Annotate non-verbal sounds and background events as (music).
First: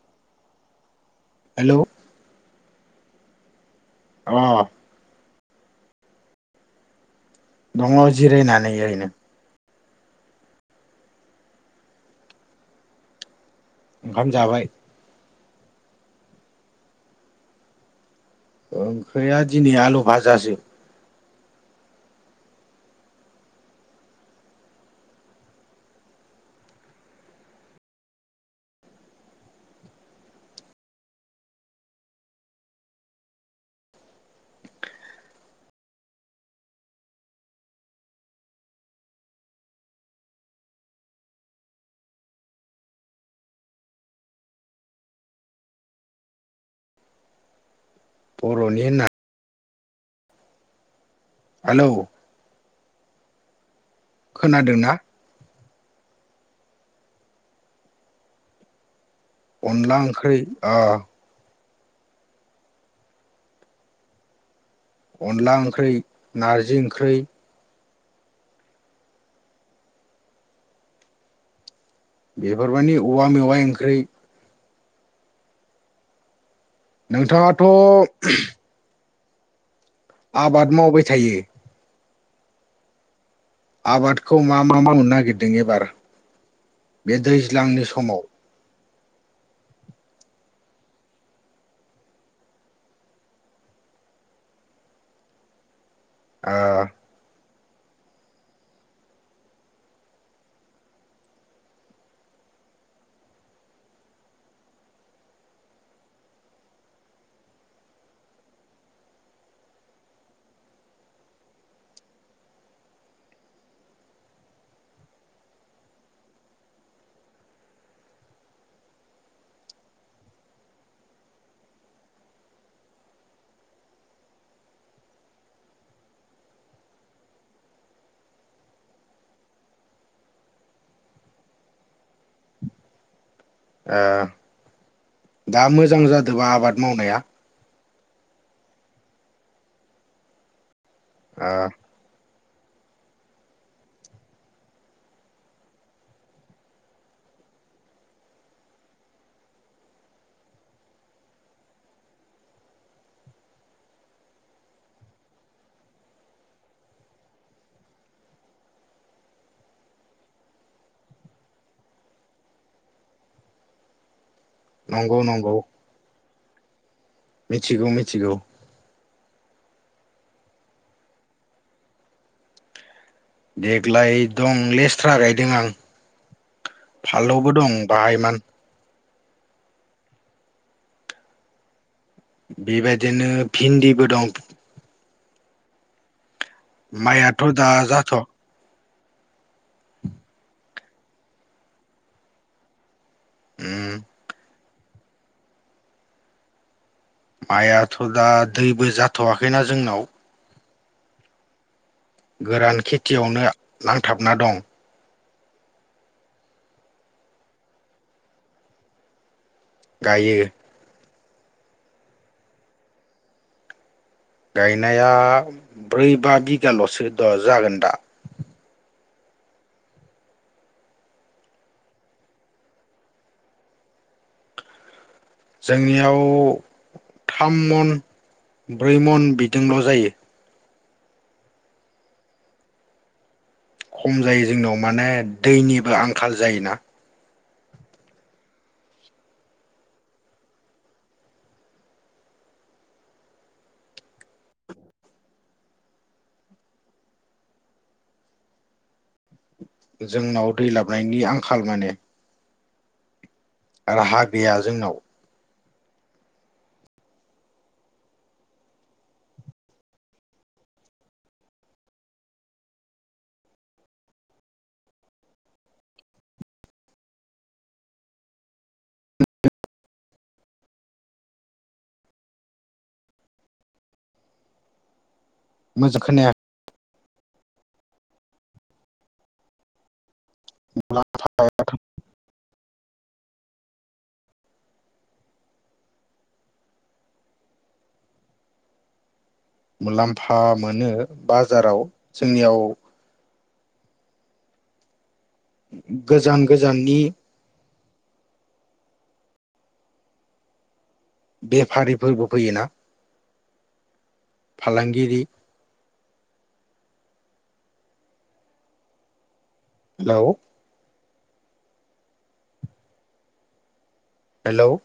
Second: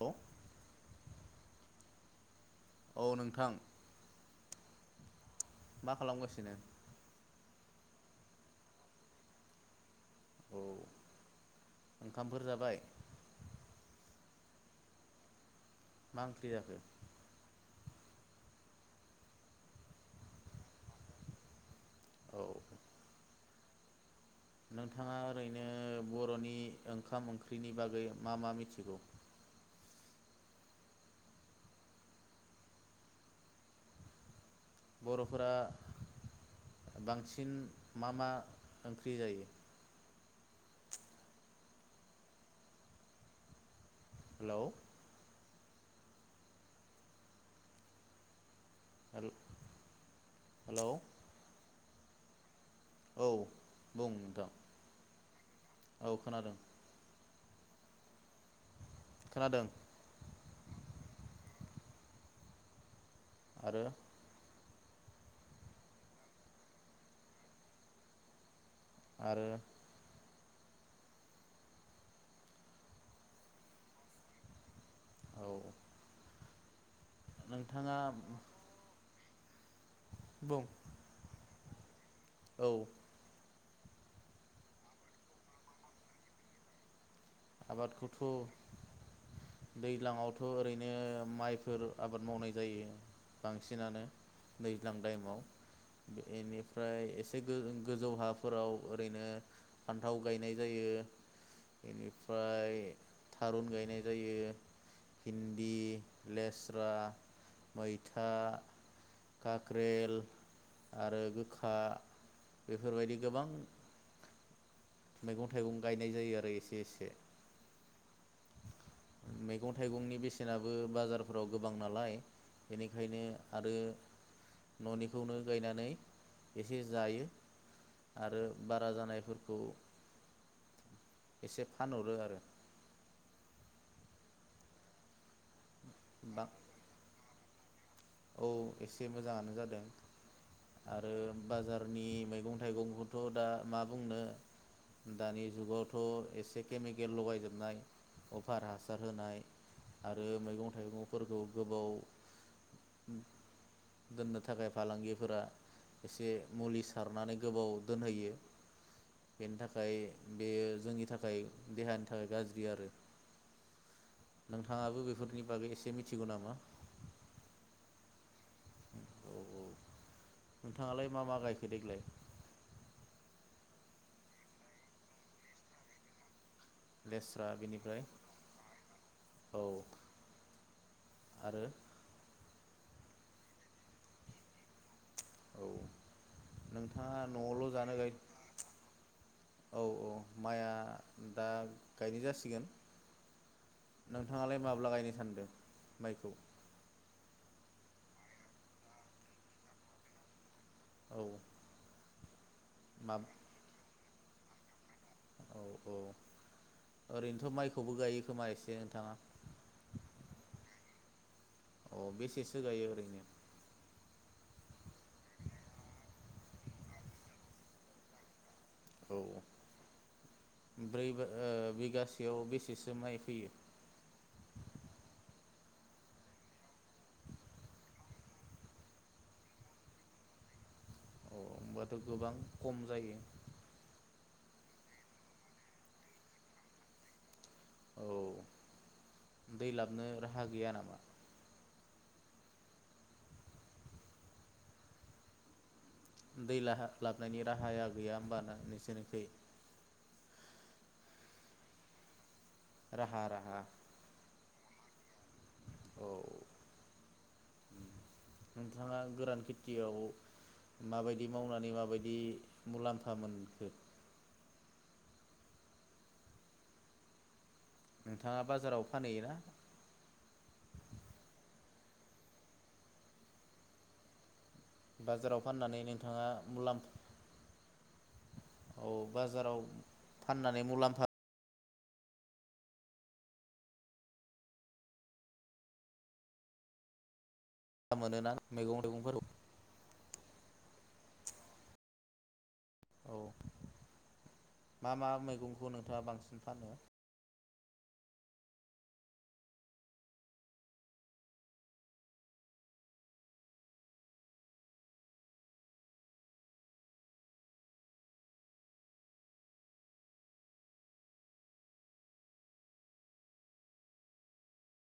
औ हेलौ औ नोंथां। अ' मा खालामगासिनो? दङ जिरायनानै ओरैनो। औ ओंखामफोर जाबाय? ओंखाम जाबाय मा ओंख्रि जाखो? ओंख्रिया दिनै आलु भाजासो। औ नोंथाङा ओरैनो बर'नि ओंखाम ओंख्रिनि बागै मा मा मिथिगौ? बर'फोरा बांसिन मा मा ओंख्रि जायो? हेलौ। बर'नि होना हेल' हेल' औ बुं नोंथां खोनादोंना? औ खोनादों। खोनादों अनला ओंख्रि आ आरो। अनला ओंख्रै नारजि ओंख्रै आरो बेफोरमानि औवा मेवाइ ओंख्रै औ नोंथाङाथ'। नोंथाङा बुं आबाद मावबाय थायो औ। आबादखौ मा मा मावनो नागिरदों एबार बे दैज्लांनि समाव दैज्लांआवथ' ओरैनो माइफोर आबाद मावनाय जायो बांसिनानो दैज्लां टाइमाव ओ बेनिफ्राय एसे गो गोजौ हाफोराव ओरैनो फान्थाव गायनाय जायो इनि फ्राय थारुन गायनाय जायो भिन्दि, लेस्रा, मैथा, काक्रेल आरो गोखा बेफोरबायदि गोबां मैगं थाइगं गायनाय जायो आरो एसे एसे मैगं थाइगंनि बेसेनाबो बाजारफोराव गोबां नालाय बेनिखायनो आरो न'निखौनो गायनानै एसे जायो आरो बारा जानायफोरखौ एसे फानहरो आरो। आ दा मोजां बा जादोंबा आबाद मावनाया? औ एसे मोजाङानो जादों। आरो ओ बाजारनि मैगं मैगं थाइगंखौथ' दा मा बुंनो दानि जुगावथ' एसे केमिकेल लगायजोबनाय अफार हासार होनाय आरो मैगं थाइगंफोरखौ गोबाव दोननो थाखाय फालांगिफोरा एसे मुलि सारनानै गोबाव दोनहैयो बेनि थाखाय बेयो जोंनि थाखाय देहानि थाखाय गाज्रि आरो नोंथाङाबो नंगौ बेफोरनि नंगौ बागै एसे मिथि थिगौ नामा? मिथिगौ मिथिगौ औ औ नोंथाङालाय मा मा गायखो देग्लाय देग्लाय दं लेस्थ्रा गायदों आं। लेस्रा फाललौबो दं बेनिफ्राय बाहाइ मान औ आरो बेबायदिनो भिन्दिबो दं औ नोंथाङा माइयाथ' दा न'आवल' जानो गाय जाथ' औ औ माइआ दा गायनो जासिगोन। उम नोंथाङालाय माब मब्ला गायनो सानदों माइखौ? माइआथ' दा दैबो जाथ'वाखैना जोंनाव औ गोरान मा खेथियावनो नांथाबना दं। औ औ ओरैनोथ' माइखौबो गायो खोमा एसे नोंथाङा? गायो अ बेसेसो गायो ओरैनो? गायनाया ब्रै बा बिगाल'सो द जागोन दा औ ब्रै बा ओ बिगासेयाव बेसेसो माइ फैयो? जोंनियाव थाम मन ब्रै मन बिदोंल' जायो अ होमबाथ' गोबां खम जायो खम जायो जोंनाव माने दैनिबो आंखाल जायोना औ दै लाबनो राहा गैया नामा? दै लाहा लाबनायनि राहाया गैया होमबाना नोंसोरनिखै? जोंनाव दै लाबनायनि आंखाल माने। राहा रा राहा गैया जोंनाव। औ नोंथाङा गोरान खेथियाव माबायदि मावनानै माबायदि मुलाम्फा मोनखो? नोंथाङा बाजाराव फानहैयोना? बाजाराव फाननानै मोजां नोंथाङा खोनाया मुलाम औ बाजाराव फाननानै मुलाम्फा (unintelligible) मोनोना मैगं थाइगंफोरखौ मुलाम्फा मोनो बाजाराव जोंनियाव औ मा मा मैगं गोजान गोजाननि बेफारिफोरबो फैयोना फालांगिरि हेलौ हेलौ